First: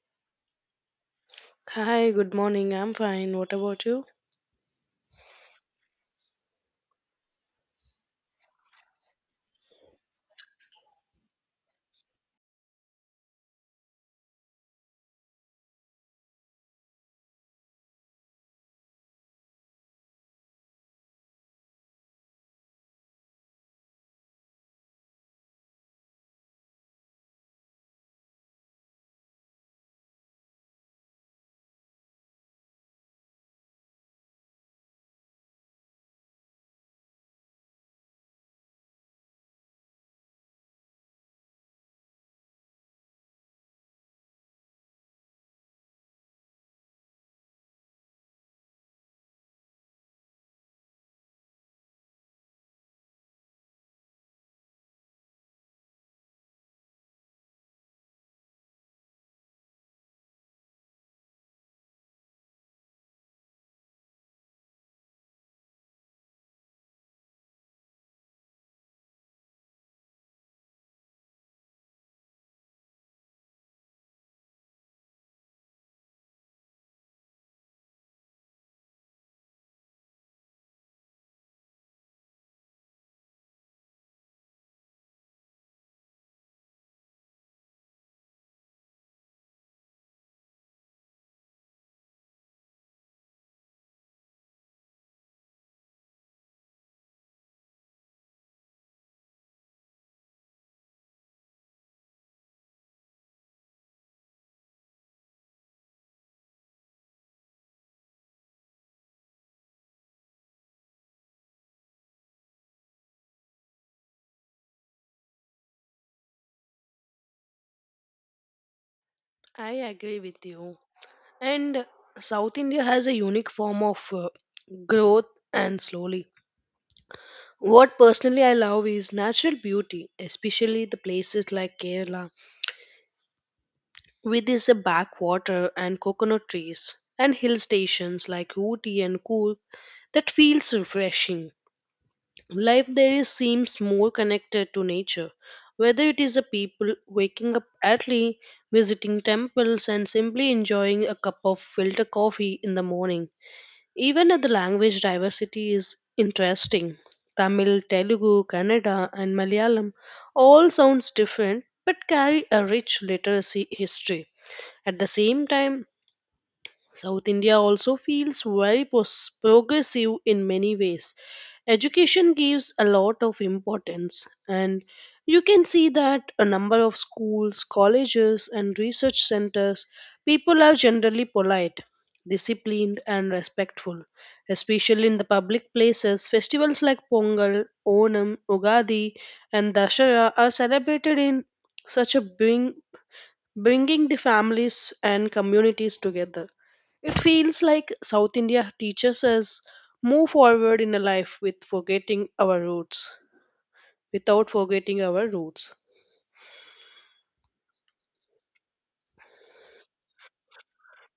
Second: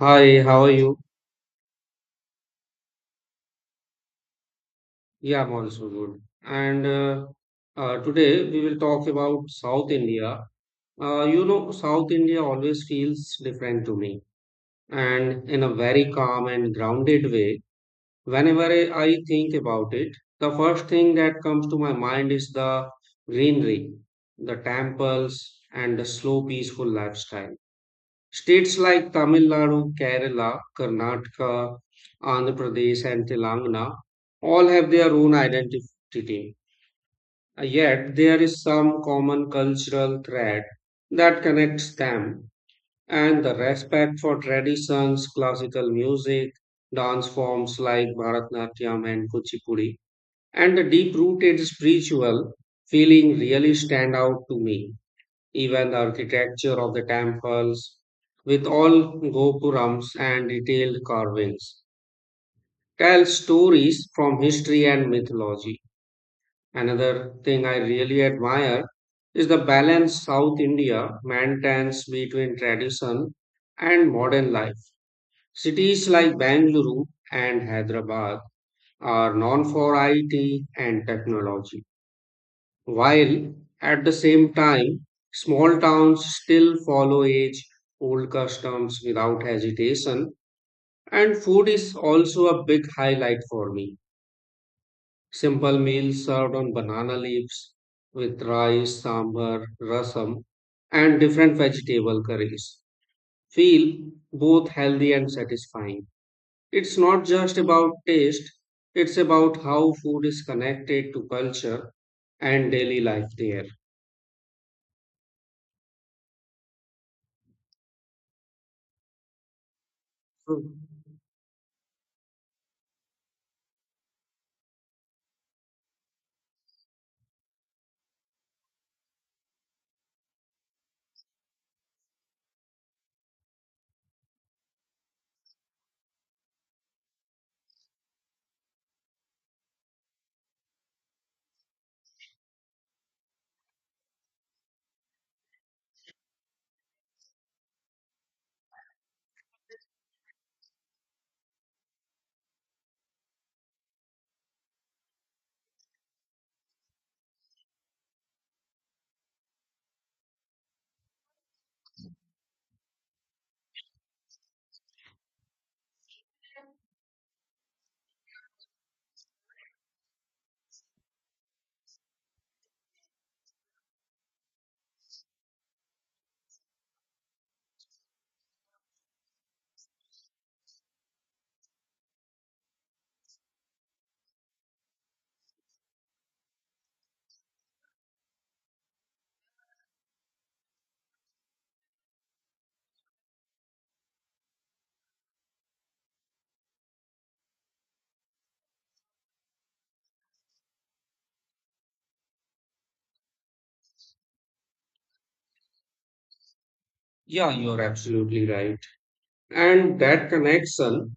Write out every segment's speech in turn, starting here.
Hi, how are you? Hi, good morning. I'm fine. What about you? Yeah, I'm also good. And Today we will talk about South India. South India always feels different to me, and in a very calm and grounded way. Whenever I think about it, the first thing that comes to my mind is the greenery, the temples, and the slow, peaceful lifestyle. States like Tamil Nadu, Kerala, Karnataka, Andhra Pradesh, and Telangana all have their own identity. Uh, Yet there is some common cultural thread that connects them, and the respect for traditions, classical music, dance forms like Bharatanatyam and Kuchipudi, and the deep rooted spiritual feeling really stand out to me. Even the architecture of the temples, with all gopurams and detailed carvings, tells stories from history and mythology. Another thing I really admire is the balance South India maintains between tradition and modern life. Cities like Bangalore and Hyderabad are known for IT and technology while at the same time, small towns still follow age old customs without hesitation, and food is also a big highlight for me. Simple meals served on banana leaves with rice, sambar, rasam, and different vegetable curries feel both healthy and satisfying. It's not just about taste, it's about how food is connected to culture and daily life there. I agree with you. And South India has a unique form of growth and slowly. What personally I love is natural beauty, especially the places like Kerala, with its backwater and coconut trees, and hill stations like Ooty and Cool that feels refreshing. Life there is seems more connected to nature, whether it is a people waking up early, visiting temples, and simply enjoying a cup of filter coffee in the morning. Even the language diversity is interesting. Tamil, Telugu, Kannada, and Malayalam all sounds different but carry a rich literacy history. At the same time, South India also feels very progressive in many ways. Education gives a lot of importance, and you can see that a number of schools, colleges, and research centers, people are generally polite, disciplined, and respectful, especially in the public places. Festivals like Pongal, Onam, Ugadi, and Dashera are celebrated in such a bring, bringing the families and communities together. It feels like South India teaches us move forward in a life with forgetting our roots, without forgetting our roots. Yeah, you're absolutely right. And that connection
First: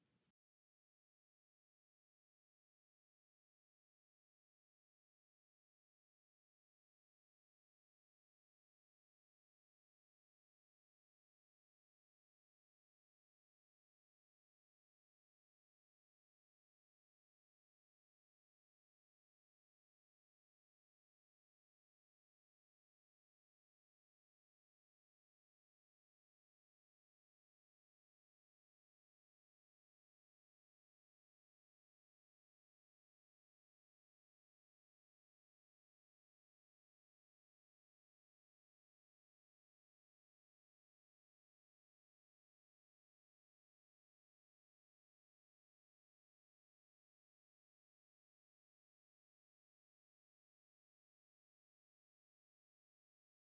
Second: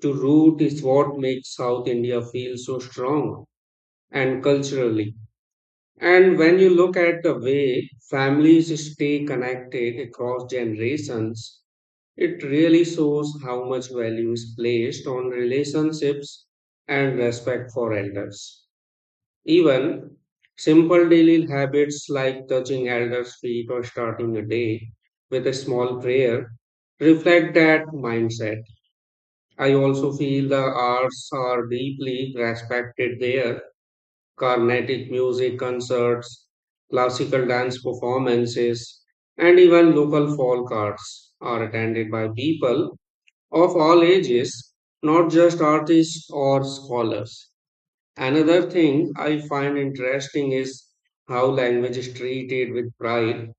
to root is what makes South India feel so strong and culturally. And when you look at the way families stay connected across generations, it really shows how much value is placed on relationships and respect for elders. Even simple daily habits like touching elders' feet or starting a day with a small prayer reflect that mindset. I also feel the arts are deeply respected there. Carnatic music concerts, classical dance performances, and even local folk arts are attended by people of all ages, not just artists or scholars. Another thing I find interesting is how language is treated with pride.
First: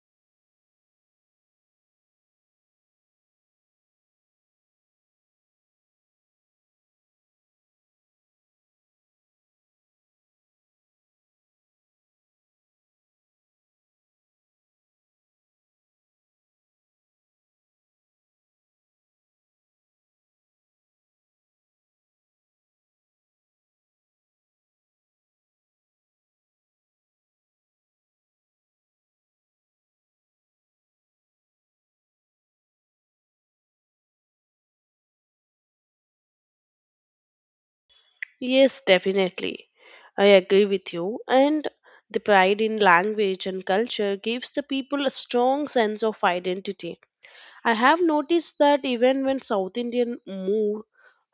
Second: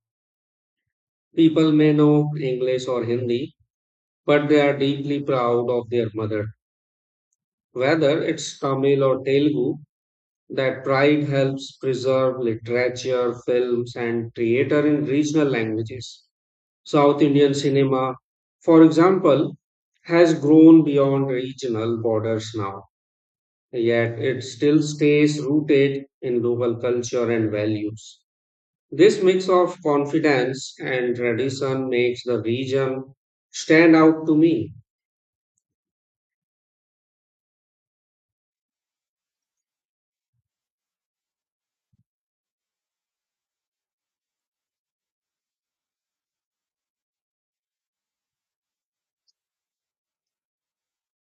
People may know English or Hindi, but they are deeply proud of their mother. Whether it's Tamil or Telugu, that pride helps preserve literature, films, and theater in regional languages. South Indian cinema, for example, has grown beyond regional borders now, yet it still stays rooted in local culture and values. This mix of confidence and tradition makes the region stand out to me. Yes, definitely. I agree with you. And the pride in language and culture gives the people a strong sense of identity. I have noticed that even when South Indian move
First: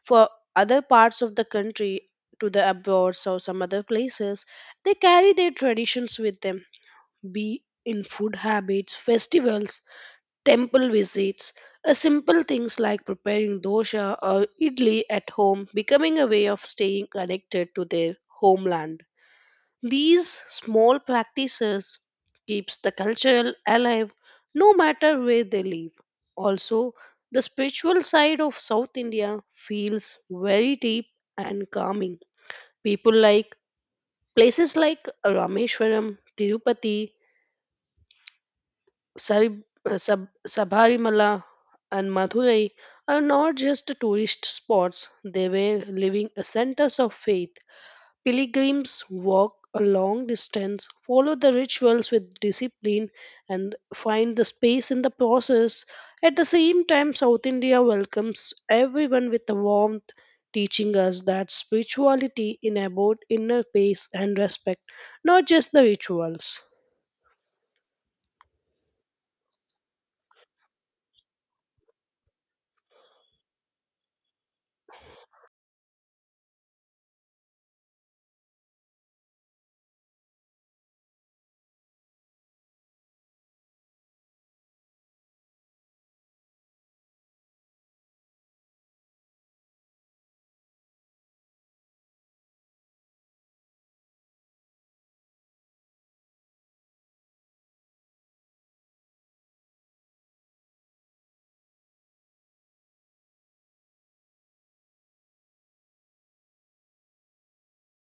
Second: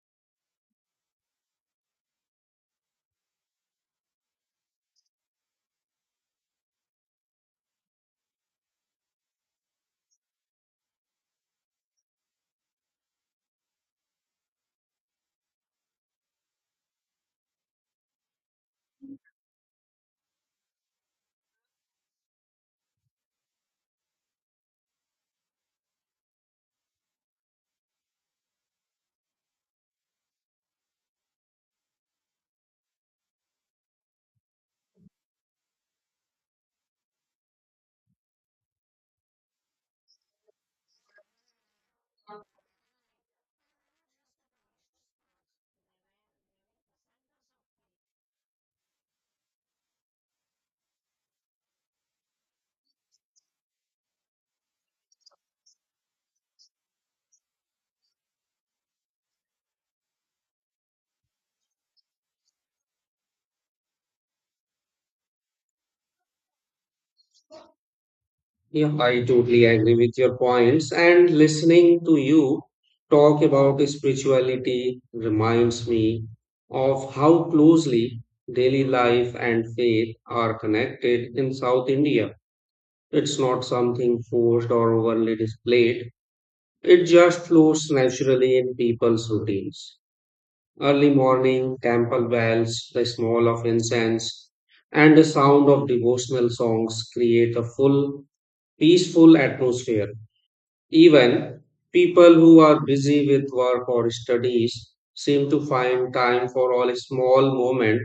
for other parts of the country to the abroad or some other places, they carry their traditions with them be in food habits, festivals, temple visits, a simple things like preparing dosha or idli at home becoming a way of staying connected to their homeland. These small practices keeps the culture alive no matter where they live. Also, the spiritual side of South India feels very deep and calming. People like places like Rameshwaram, Tirupati, Sari- Sabharimala and Madurai are not just tourist spots, they were living centers of faith. Pilgrims walk a long distance, follow the rituals with discipline, and find the space in the process. At the same time, South India welcomes everyone with a warmth, teaching us that spirituality enabled inner peace and respect, not just the rituals. Yeah. I totally agree with your points, and listening to you talk about spirituality reminds me of how closely daily life and faith are connected in South India. It's not something forced or overly displayed, it just flows naturally in people's routines. Early morning temple bells, the smell of incense, and the sound of devotional songs create a full, peaceful atmosphere. Even people who are busy with work or studies seem to find time for all small moment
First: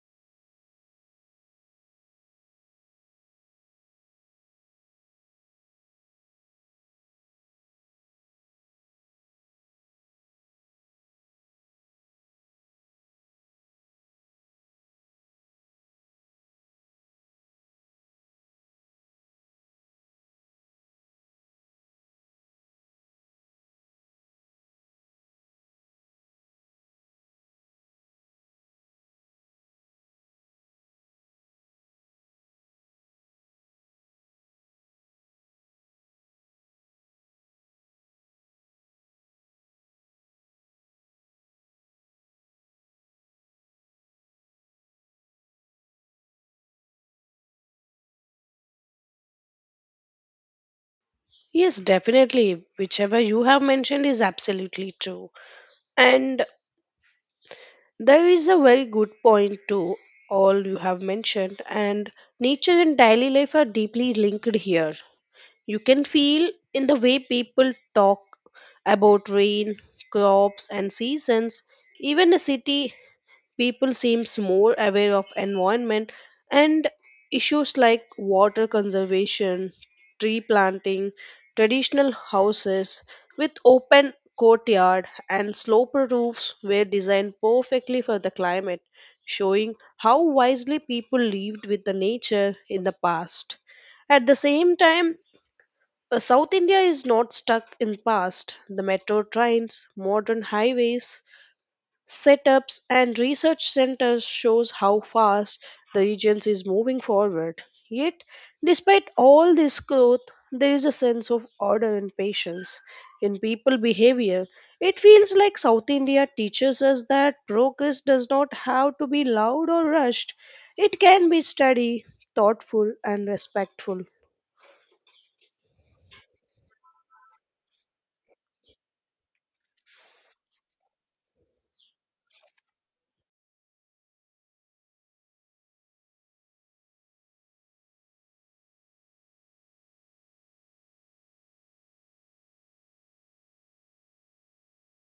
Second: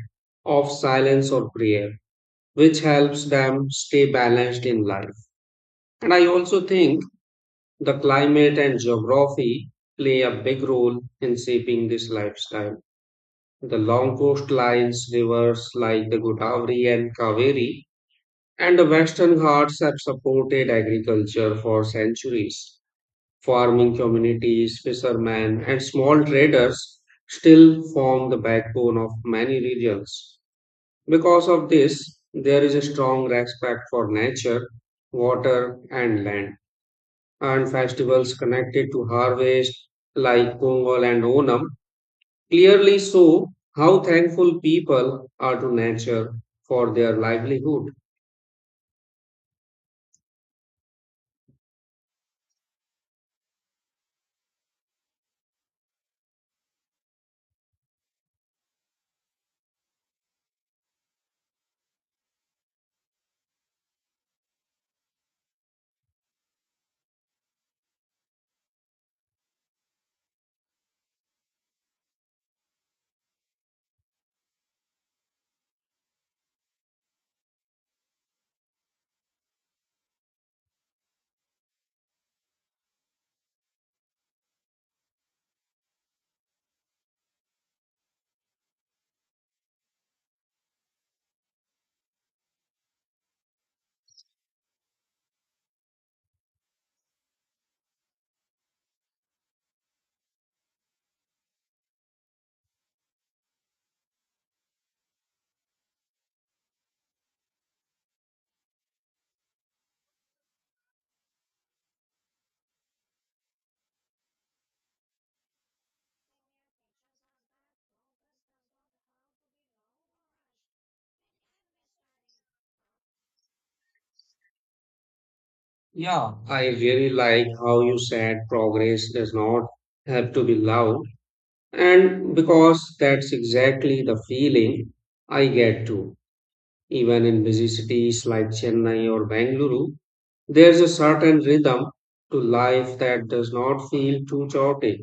of silence or prayer, which helps them stay balanced in life. And I also think the climate and geography play a big role in shaping this lifestyle, the long coastlines, rivers like the Godavari and Kaveri, and the western ghats have supported agriculture for centuries. Farming communities, fishermen, and small traders still form the backbone of many regions. Because of this, there is a strong respect for nature, water, and land. And festivals connected to harvest, like Pongal and Onam, clearly show how thankful people are to nature for their livelihood. Yes, definitely. Whichever you have mentioned is absolutely true. And there is a very good point to all you have mentioned. And nature and daily life are deeply linked here. You can feel in the way people talk about rain, crops, and seasons. Even a city people seems more aware of environment and issues like water conservation, tree planting, traditional houses with open courtyard and sloper roofs were designed perfectly for the climate, showing how wisely people lived with the nature in the past. At the same time, South India is not stuck in past. The metro trains, modern highways, setups and research centers shows how fast the agency is moving forward. Yet, despite all this growth, there is a sense of order and patience in people behavior. It feels like South India teaches us that progress does not have to be loud or rushed. It can be steady, thoughtful, and respectful. Yeah, I really like how you said progress does not have to be loud, and because that's exactly the feeling I get too. Even in busy cities like Chennai or Bangalore, there's a certain rhythm to life that does not feel too chaotic.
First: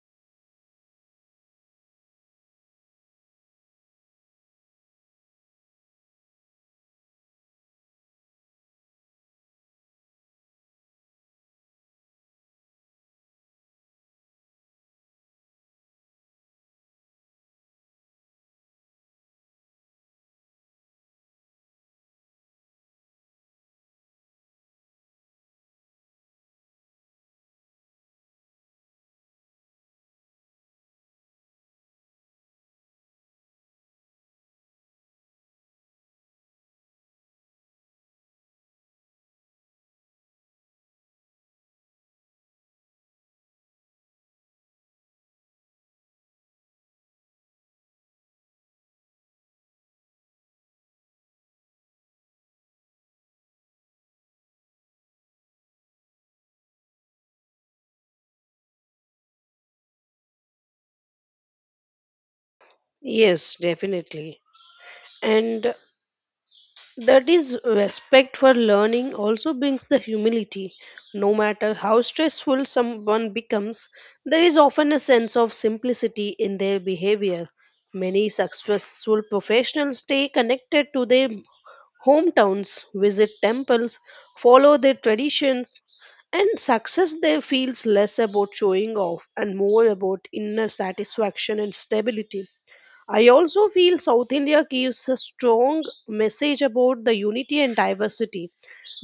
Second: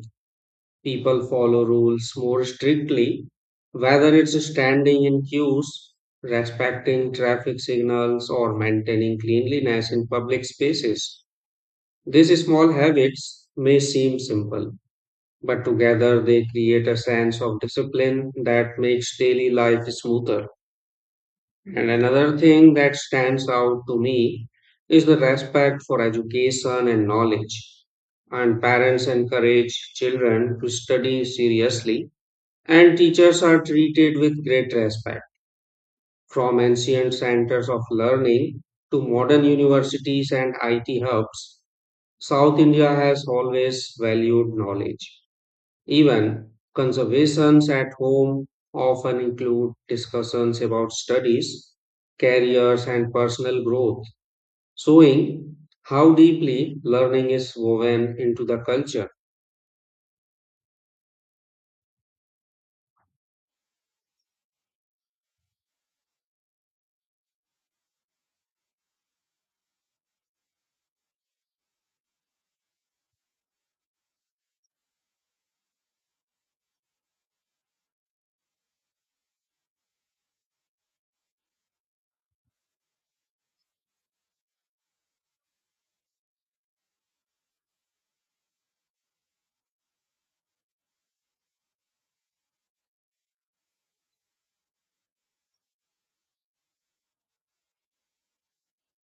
People follow rules more strictly, whether it's standing in queues, respecting traffic signals, or maintaining cleanliness in public spaces. These small habits may seem simple, but together they create a sense of discipline that makes daily life smoother. And another thing that stands out to me is the respect for education and knowledge. And parents encourage children to study seriously and teachers are treated with great respect, from ancient centers of learning to modern universities and IT hubs. South India has always valued knowledge. Even conversations at home often include discussions about studies, careers, and personal growth, showing how deeply learning is woven into the culture. Yes, definitely. And that is respect for learning also brings the humility. No matter how stressful someone becomes, there is often a sense of simplicity in their behavior. Many successful professionals stay connected to their hometowns, visit temples, follow their traditions, and success there feels less about showing off and more about inner satisfaction and stability. I also feel South India gives a strong message about the unity and diversity.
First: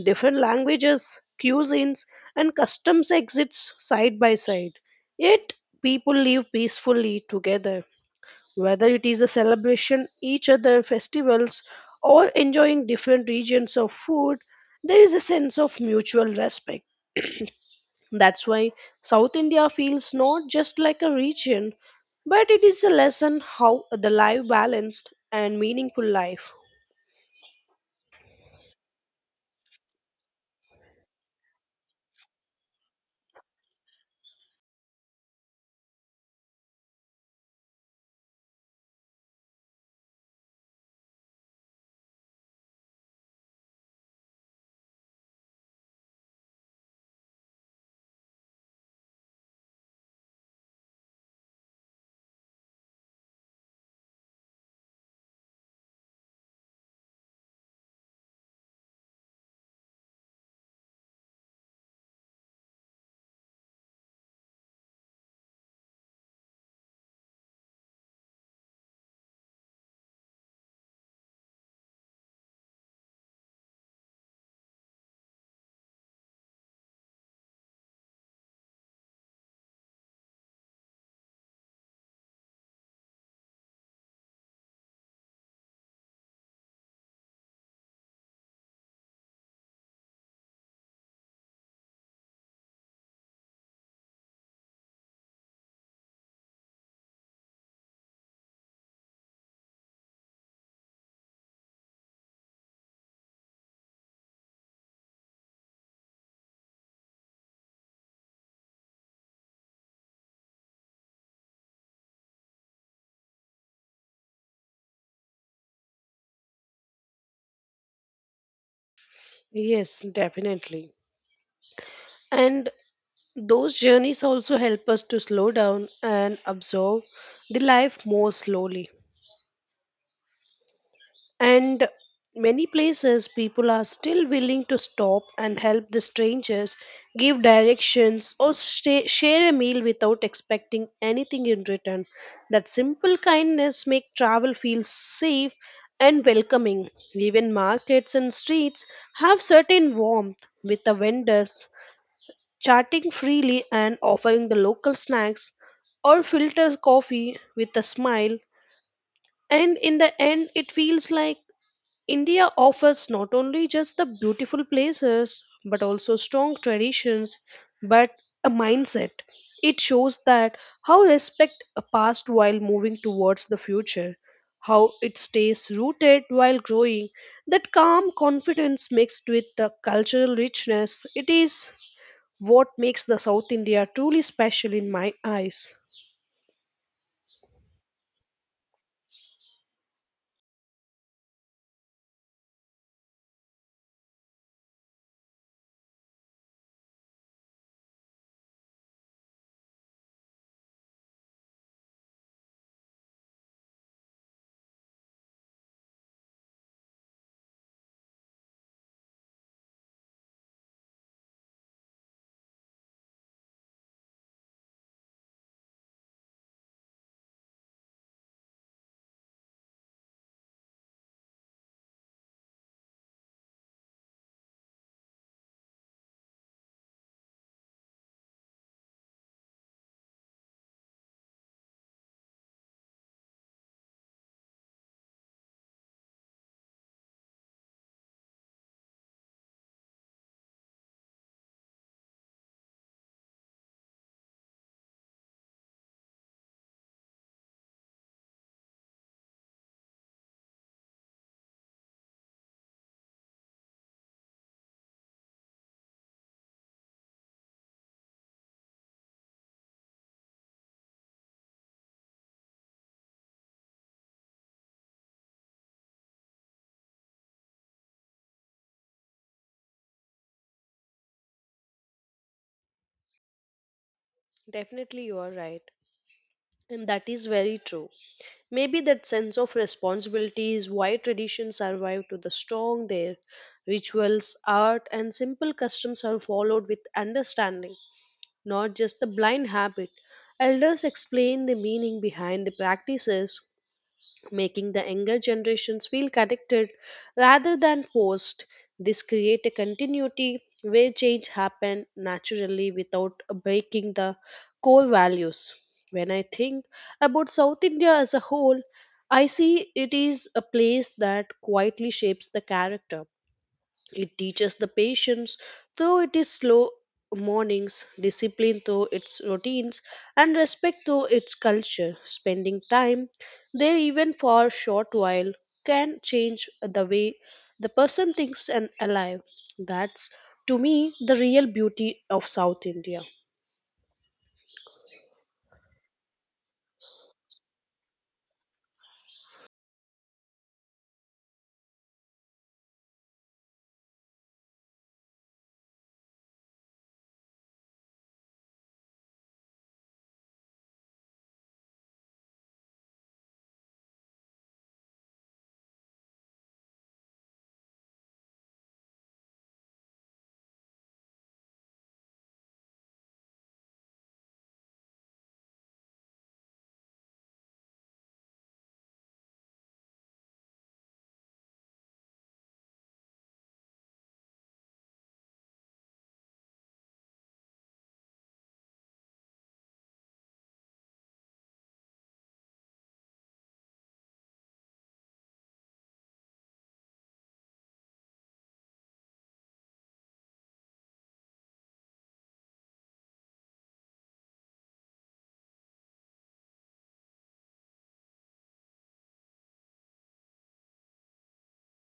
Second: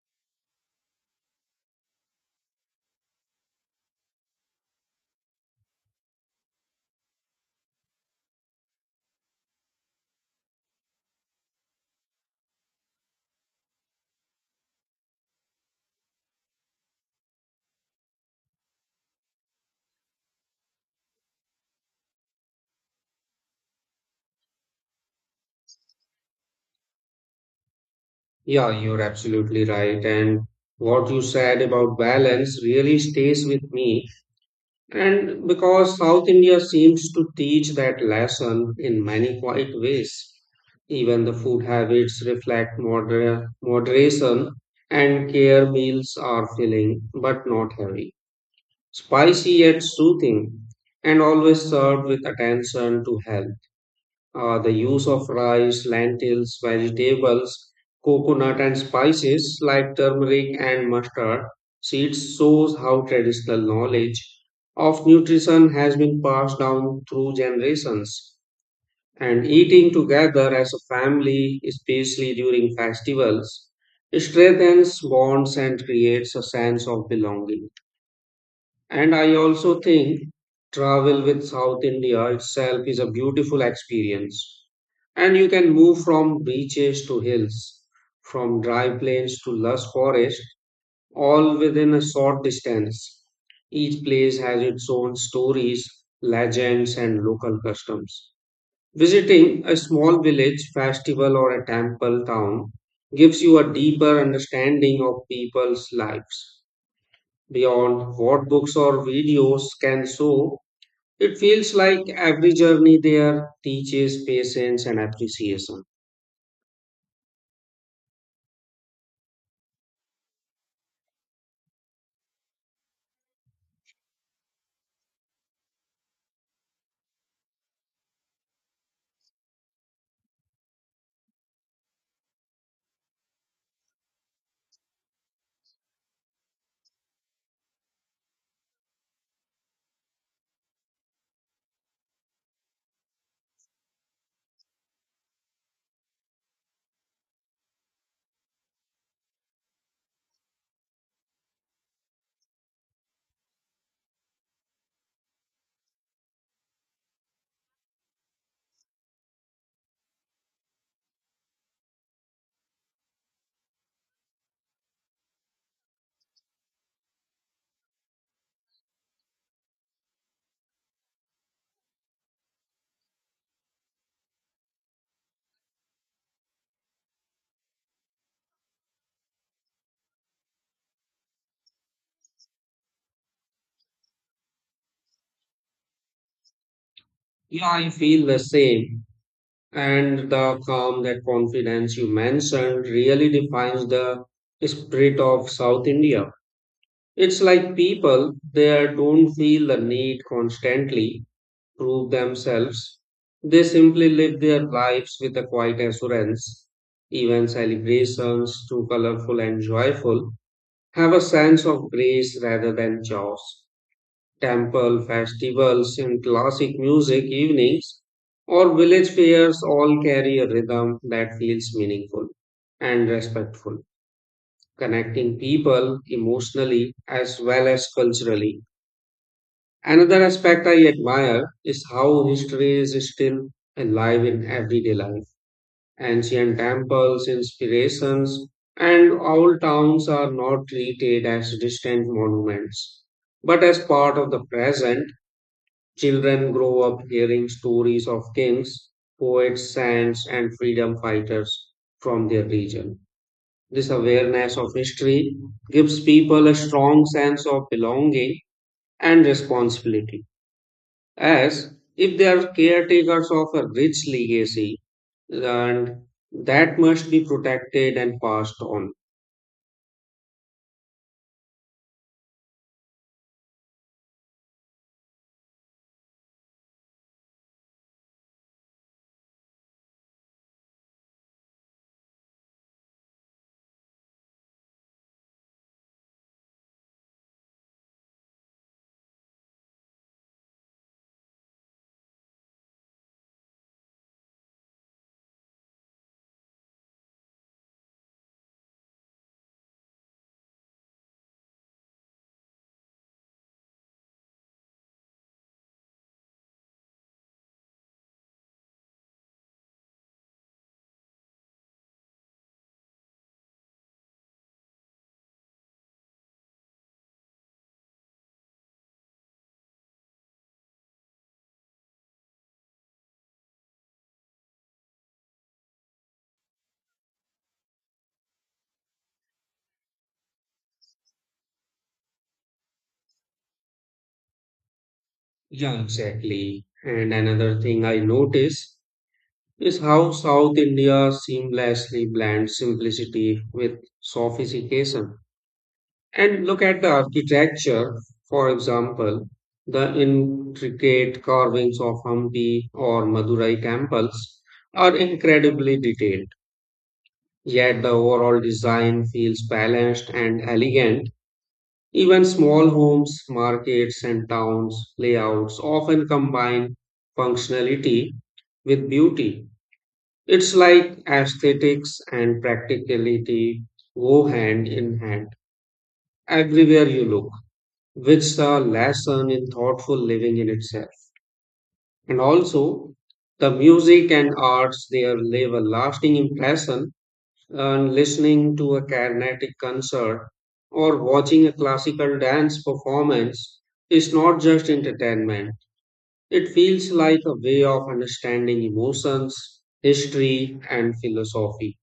Different languages, cuisines, and customs exist side by side. Yet people live peacefully together. Whether it is a celebration, each other festivals, or enjoying different regions of food, there is a sense of mutual respect. That's why South India feels not just like a region, but it is a lesson how the life balanced and meaningful life. Yeah, you're absolutely right. And what you said about balance really stays with me. And because South India seems to teach that lesson in many quiet ways, even the food habits reflect moderation and care, meals are filling but not heavy, spicy yet soothing, and always served with attention to health. The use of rice, lentils, vegetables, coconut, and spices like turmeric and mustard seeds shows how traditional knowledge of nutrition has been passed down through generations. And eating together as a family, especially during festivals, strengthens bonds and creates a sense of belonging. And I also think travel with South India itself is a beautiful experience, and you can move from beaches to hills, from dry plains to lush forest, all within a short distance. Each place has its own stories, legends, and local customs. Visiting a small village, festival, or a temple town gives you a deeper understanding of people's lives. Beyond what books or videos can show, it feels like every journey there teaches patience and appreciation. Yes, definitely. And those journeys also help us to slow down and absorb the life more slowly. And many places people are still willing to stop and help the strangers, give directions, or stay, share a meal without expecting anything in return. That simple kindness makes travel feel safe and welcoming. Even markets and streets have certain warmth with the vendors chatting freely and offering the local snacks or filter coffee with a smile. And in the end, it feels like India offers not only just the beautiful places but also strong traditions but a mindset. It shows that how respect a past while moving towards the future, how it stays rooted while growing. That calm confidence mixed with the cultural richness, it is what makes the South India truly special in my eyes. Yeah, I feel the same. And the calm, that confidence you mentioned really defines the spirit of South India. It's like people there don't feel the need constantly prove themselves. They simply live their lives with a quiet assurance. Even celebrations, too colorful and joyful, have a sense of grace rather than chaos, temple festivals and classic music evenings or village fairs all carry a rhythm that feels meaningful and respectful, connecting people emotionally as well as culturally. Another aspect I admire is how history is still alive in everyday life. Ancient temples, inspirations, and old towns are not treated as distant monuments, but as part of the present. Children grow up hearing stories of kings, poets, saints, and freedom fighters from their region. This awareness of history gives people a strong sense of belonging and responsibility, as if they are caretakers of a rich legacy, and that must be protected and passed on. Definitely you are right and that is very true. Maybe that sense of responsibility is why traditions survive to the strong there. Rituals, art, and simple customs are followed with understanding, not just the blind habit. Elders explain the meaning behind the practices, making the younger generations feel connected rather than forced. This create a continuity where change happen naturally without breaking the core values. When I think about South India as a whole, I see it is a place that quietly shapes the character. It teaches the patience, though it is slow mornings, discipline though its routines, and respect though its culture. Spending time there even for a short while can change the way the person thinks and alive. That's to me the real beauty of South India. Yeah, exactly. And another thing I notice is how South India seamlessly blends simplicity with sophistication. And look at the architecture, for example, the intricate carvings of Hampi or Madurai temples are incredibly detailed, yet the overall design feels balanced and elegant. Even small homes, markets, and towns layouts often combine functionality with beauty, it's like aesthetics and practicality go hand in hand everywhere you look, which is a lesson in thoughtful living in itself. And also, the music and arts there leave a lasting impression. And listening to a Carnatic concert or watching a classical dance performance is not just entertainment. It feels like a way of understanding emotions, history, and philosophy,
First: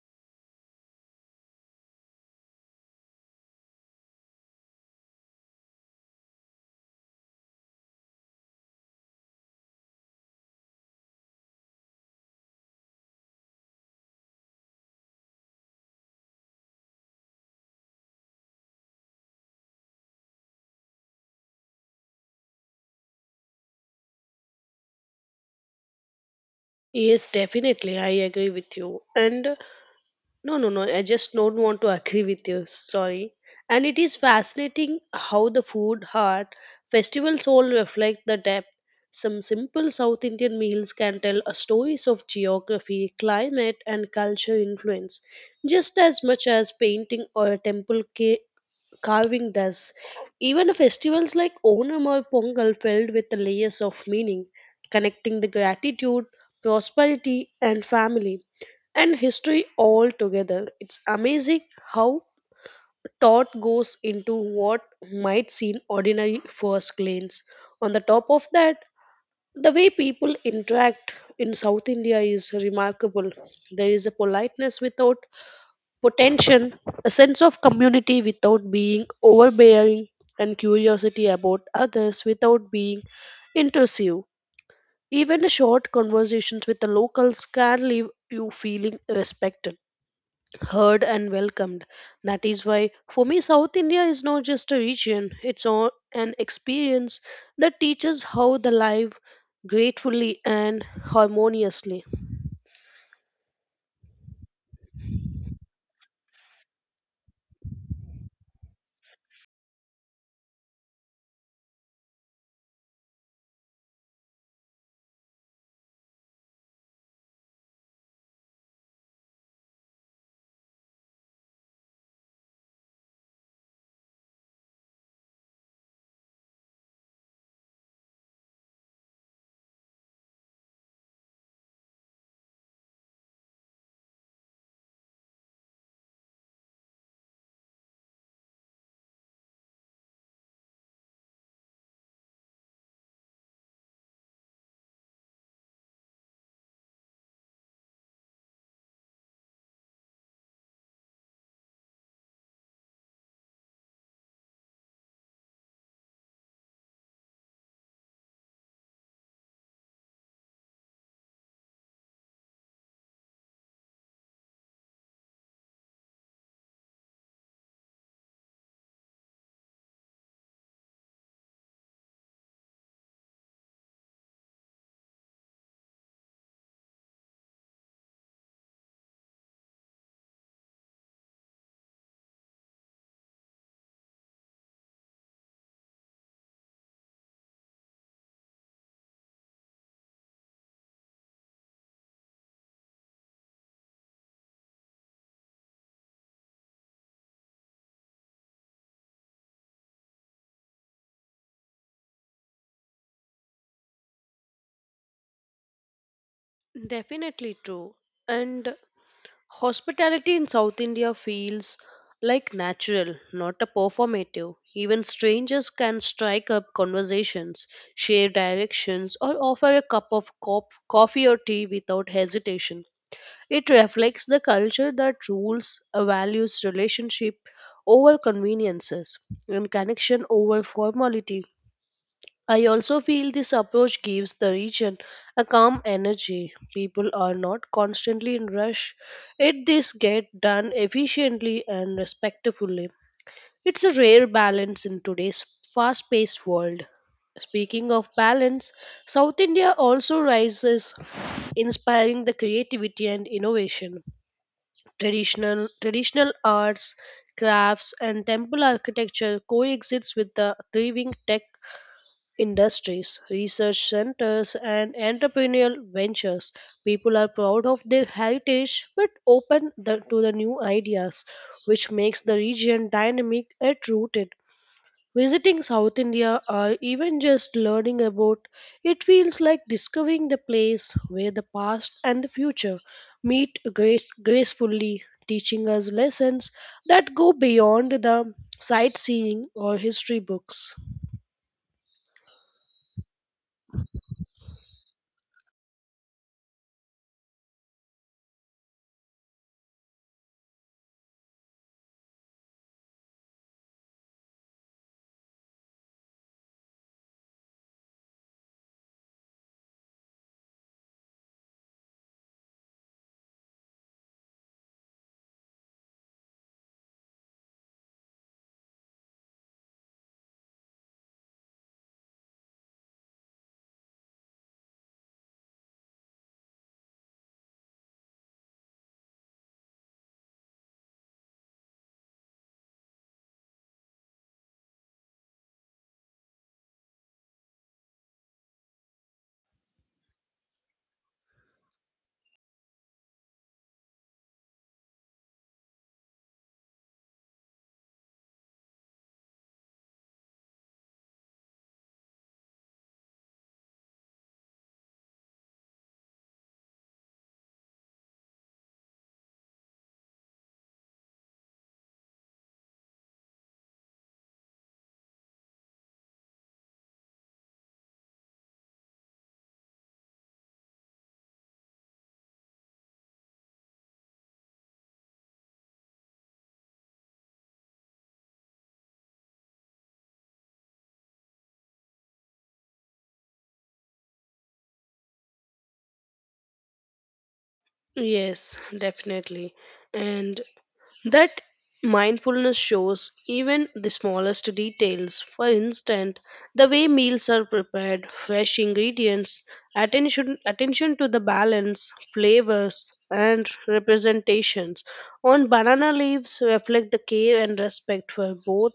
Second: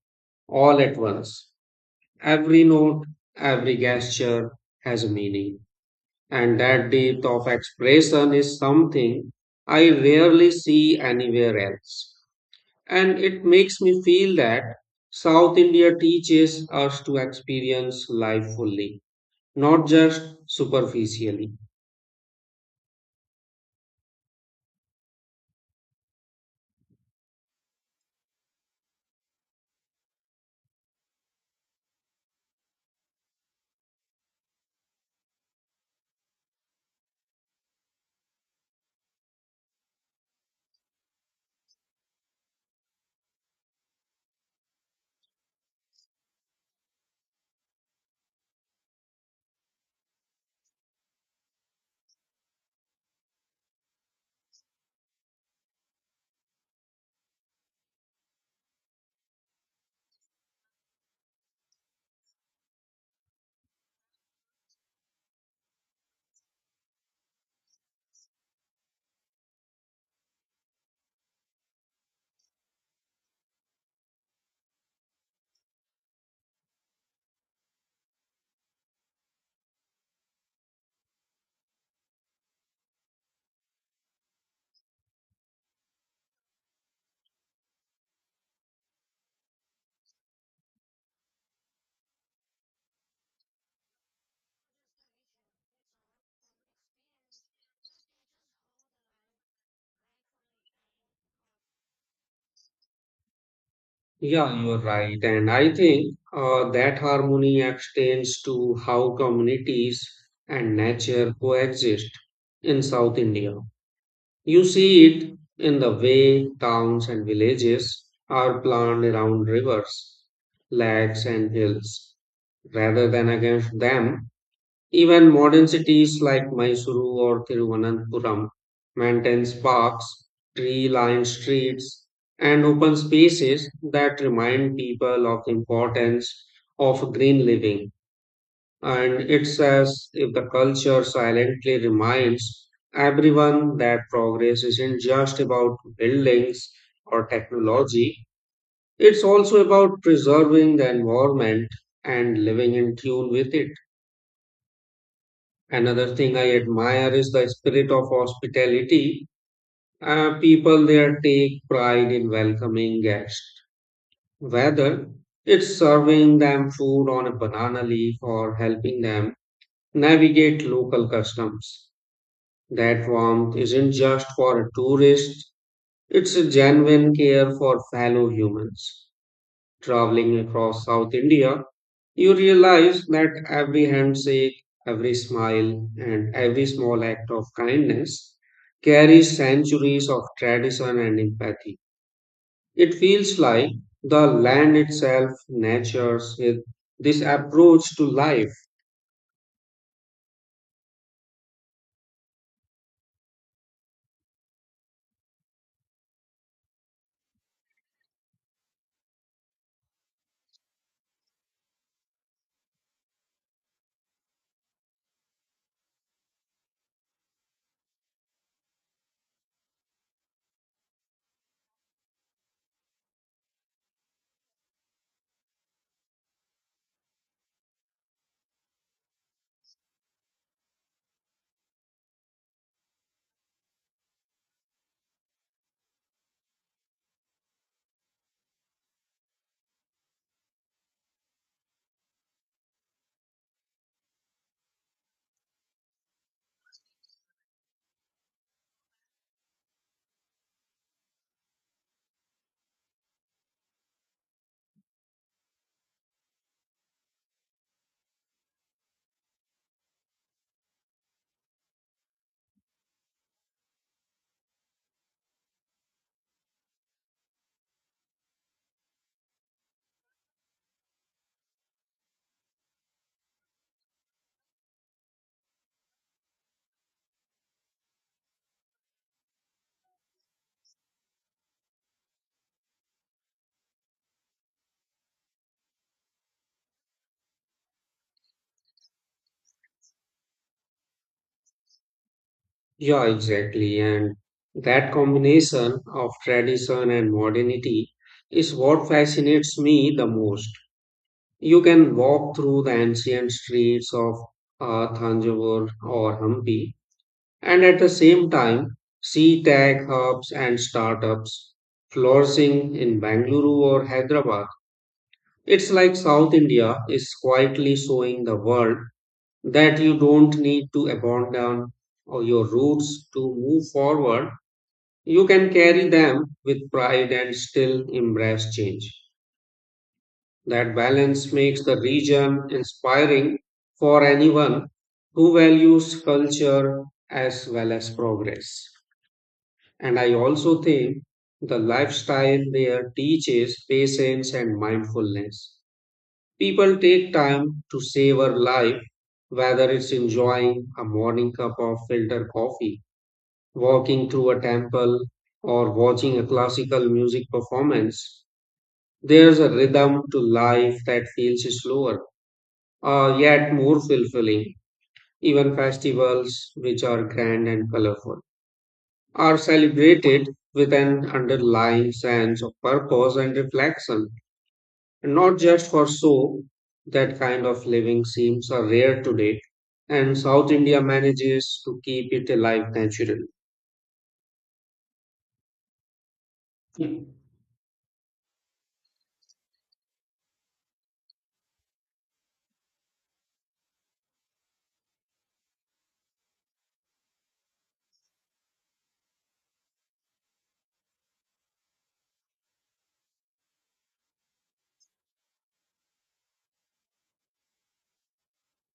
all at once. Every note, every gesture has a meaning, and that depth of expression is something I rarely see anywhere else. And it makes me feel that South India teaches us to experience life fully, not just superficially. Yes, definitely, I agree with you. And no, no, no. I just don't want to agree with you. Sorry. And it is fascinating how the food, heart, festivals all reflect the depth. Some simple South Indian meals can tell a stories of geography, climate, and culture influence, just as much as painting or a temple carving does. Even festivals like Onam or Pongal filled with the layers of meaning, connecting the gratitude, prosperity, and family and history all together. It's amazing how thought goes into what might seem ordinary first glance. On the top of that, the way people interact in South India is remarkable. There is a politeness without potential, a sense of community without being overbearing, and curiosity about others without being intrusive. Even a short conversations with the locals can leave you feeling respected, heard, and welcomed. That is why, for me, South India is not just a region, it's all an experience that teaches how the life gratefully and harmoniously. Yeah, you're right. And I think that harmony extends to how communities and nature coexist in South India. You see it in the way towns and villages are planned around rivers, lakes, and hills, rather than against them. Even modern cities like Mysuru or Thiruvananthapuram maintain parks, tree-lined streets, and open spaces that remind people of the importance of green living. And it's as if the culture silently reminds everyone that progress isn't just about buildings or technology, it's also about preserving the environment and living in tune with it. Another thing I admire is the spirit of hospitality. People there take pride in welcoming guests, whether it's serving them food on a banana leaf or helping them navigate local customs. That warmth isn't just for a tourist, it's a genuine care for fellow humans. Traveling across South India, you realize that every handshake, every smile, and every small act of kindness carries centuries of tradition and empathy. It feels like the land itself this approach to life. Definitely true. And hospitality in South India feels like natural, not a performative. Even strangers can strike up conversations, share directions, or offer a cup of coffee or tea without hesitation. It reflects the culture that rules, values relationship over conveniences, and connection over formality. I also feel this approach gives the region a calm energy. People are not constantly in rush. It this get done efficiently and respectfully. It's a rare balance in today's fast-paced world. Speaking of balance, South India also rises, inspiring the creativity and innovation. Traditional arts, crafts, and temple architecture coexists with the thriving tech industries, research centers, and entrepreneurial ventures. People are proud of their heritage but open the, to the new ideas, which makes the region dynamic and rooted. Visiting South India or even just learning about it feels like discovering the place where the past and the future meet grace, gracefully, teaching us lessons that go beyond the sightseeing or history books. Yeah, exactly. And that combination of tradition and modernity is what fascinates me the most. You can walk through the ancient streets of Thanjavur or Hampi, and at the same time see tech hubs and startups flourishing in Bangalore or Hyderabad. It's like South India is quietly showing the world that you don't need to abandon or your roots to move forward, you can carry them with pride and still embrace change. That balance makes the region inspiring for anyone who values culture as well as progress. And I also think the lifestyle there teaches patience and mindfulness. People take time to savor life, whether it's enjoying a morning cup of filter coffee, walking through a temple, or watching a classical music performance, there's a rhythm to life that feels slower, yet more fulfilling. Even festivals, which are grand and colorful, are celebrated with an underlying sense of purpose and reflection, and not just for show. That kind of living seems a rare today, and South India manages to keep it alive naturally. Yes, definitely. And that mindfulness shows even the smallest details. For instance, the way meals are prepared, fresh ingredients, attention to the balance, flavors, and representations. On banana leaves reflect the care and respect for both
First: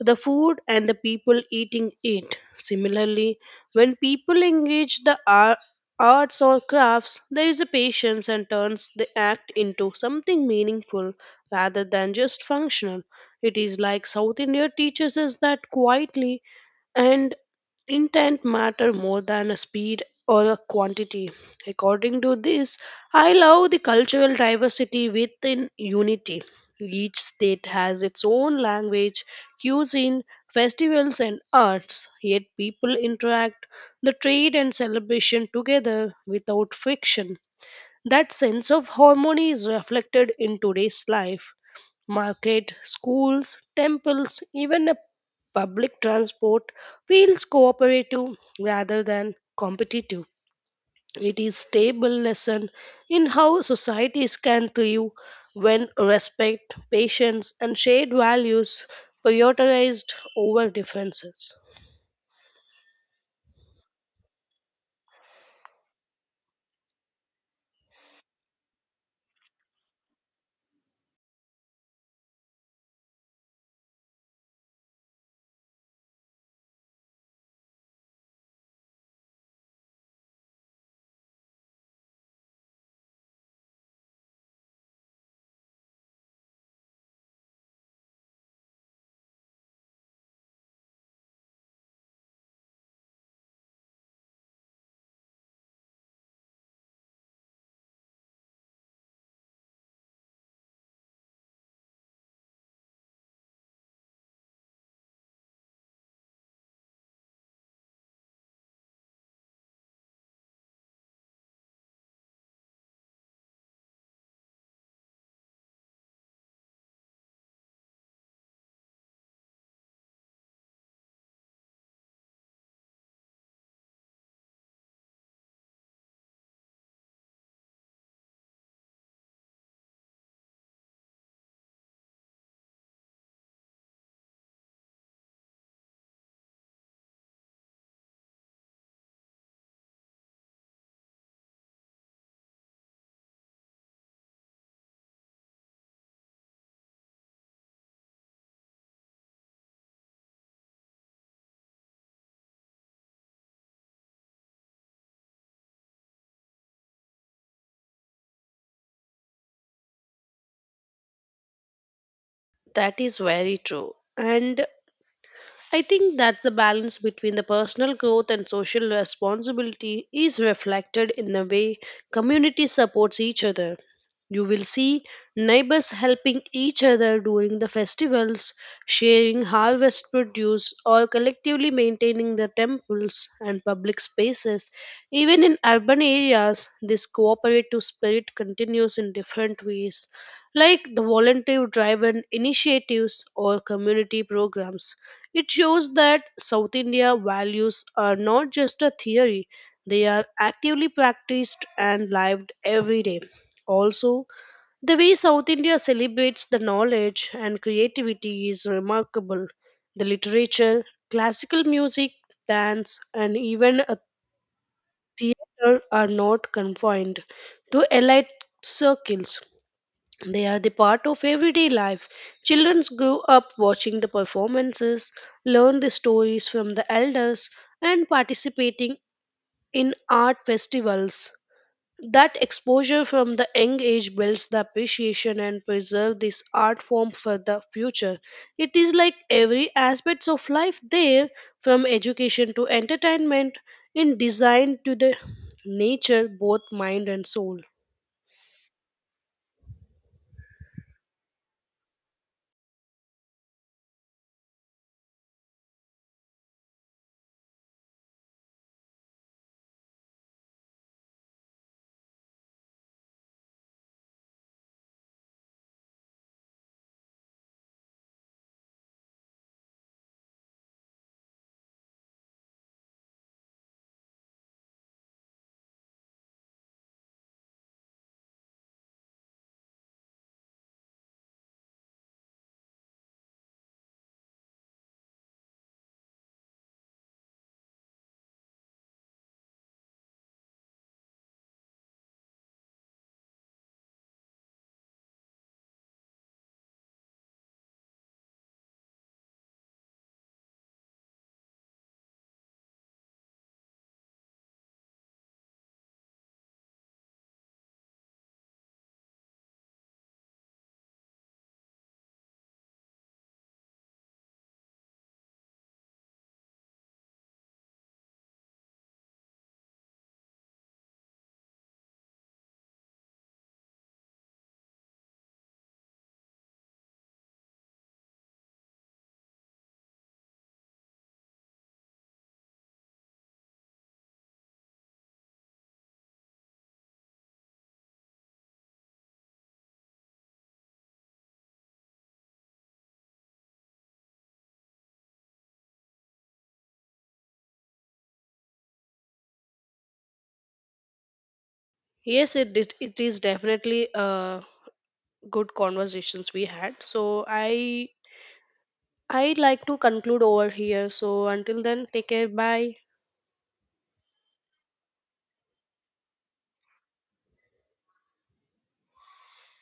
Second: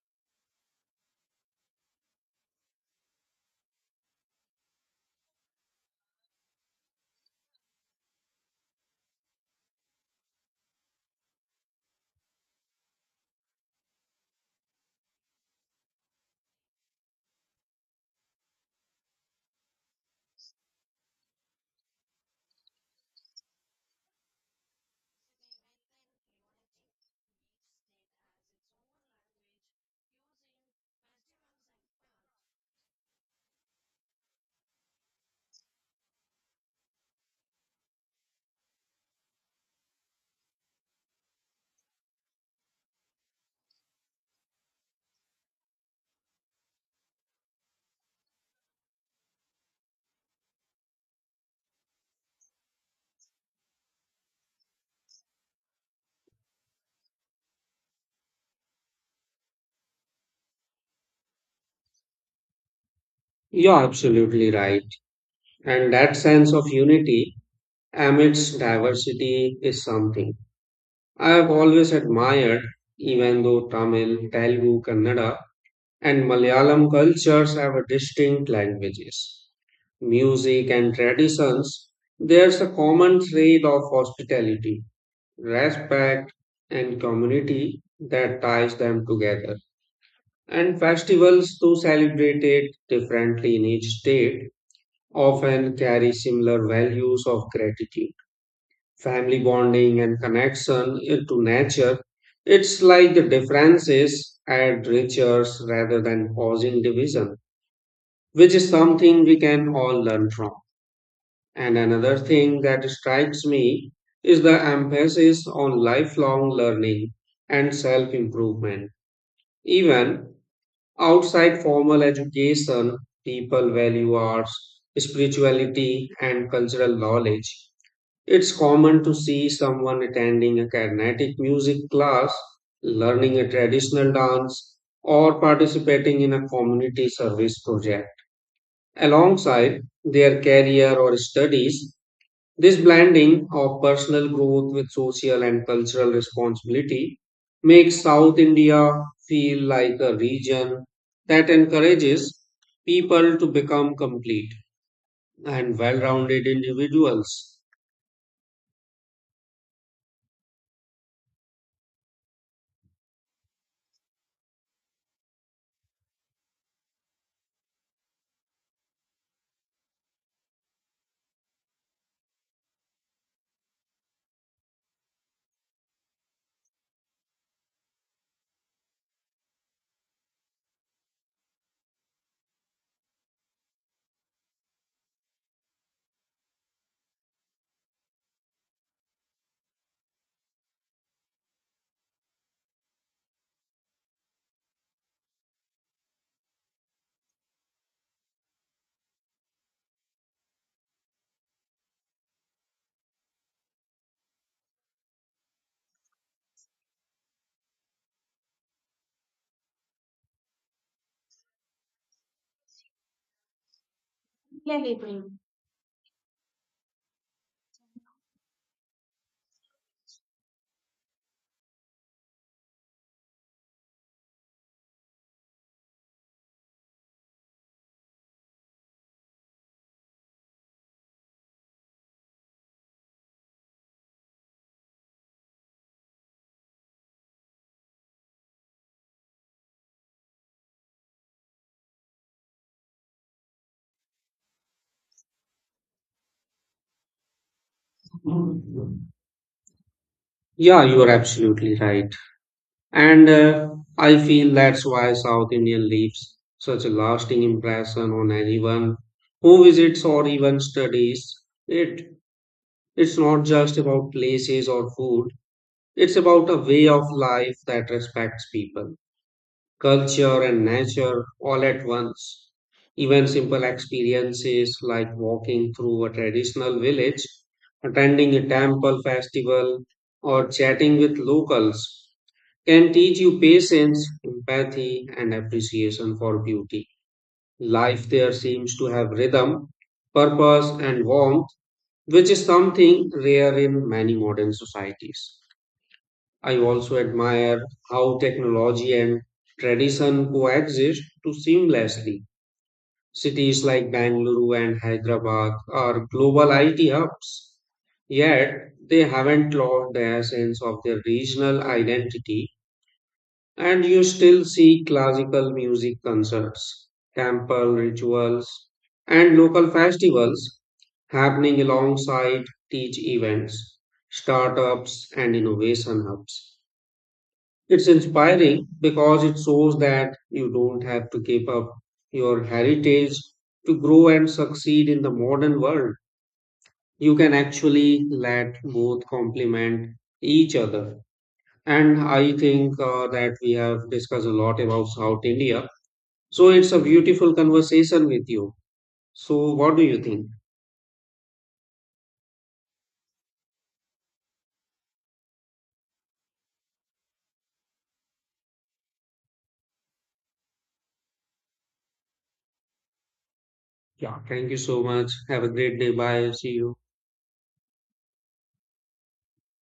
the food and the people eating it. Similarly, when people engage the arts or crafts, there is a patience and turns the act into something meaningful rather than just functional. It is like South India teaches us that quietly and intent matter more than a speed or a quantity. According to this, I love the cultural diversity within unity. Each state has its own language, cuisine, festivals, and arts, yet people interact the trade and celebration together without friction. That sense of harmony is reflected in today's life. Market, schools, temples, even a public transport feels cooperative rather than competitive. It is stable lesson in how societies can thrive when respect, patience, and shared values prioritized over differences. Yeah, absolutely right. And that sense of unity amidst diversity is something I have always admired, even though Tamil, Telugu, Kannada, and Malayalam cultures have a distinct languages, music, and traditions. There's a common thread of hospitality, respect, and community that ties them together. And festivals, though celebrated differently in each state, often carry similar values of gratitude, family bonding and connection to nature. It's like the differences add riches rather than causing division, which is something we can all learn from. And another thing that strikes me is the emphasis on lifelong learning and self improvement. Even outside formal education, people value arts, spirituality, and cultural knowledge, it's common to see someone attending a Carnatic music class, learning a traditional dance, or participating in a community service project. Alongside their career or studies, this blending of personal growth with social and cultural responsibility makes South India feel like a region that encourages people to become complete and well rounded individuals. That is very true. And I think that's the balance between the personal growth and social responsibility is reflected in the way communities supports each other. You will see neighbors helping each other during the festivals, sharing harvest produce, or collectively maintaining the temples and public spaces. Even in urban areas, this cooperative spirit continues in different ways, like the volunteer driven initiatives or community programs. It shows that South India values are not just a theory, they are actively practiced and lived every day. Also, the way South India celebrates the knowledge and creativity is remarkable. The literature, classical music, dance, and even a theater are not confined to elite circles. They are the part of everyday life. Children grow up watching the performances, learn the stories from the elders, and participating in art festivals that exposure from the young age builds the appreciation and preserve this art form for the future. It is like every aspects of life there, from education to entertainment, in design to the nature, both mind and soul. Yeah, you are absolutely right. And I feel that's why South Indian leaves such a lasting impression on anyone who visits or even studies it. It's not just about places or food, it's about a way of life that respects people, culture, and nature all at once. Even simple experiences like walking through a traditional village, attending a temple festival, or chatting with locals can teach you patience, empathy, and appreciation for beauty. Life there seems to have rhythm, purpose, and warmth, which is something rare in many modern societies. I also admire how technology and tradition coexist to seamlessly. Cities like Bangalore and Hyderabad are global IT hubs, yet they haven't lost the essence of their regional identity. And you still see classical music concerts, temple rituals, and local festivals happening alongside teach events, startups, and innovation hubs. It's inspiring because it shows that you don't have to give up your heritage to grow and succeed in the modern world. You can actually let both complement each other. And I think that we have discussed a lot about South India. So it's a beautiful conversation with you. So, what do you think? Yes, it is definitely a good conversations we had. So I like to conclude over here. So until then, take care. Bye. Yeah, thank you so much. Have a great day. Bye. See you.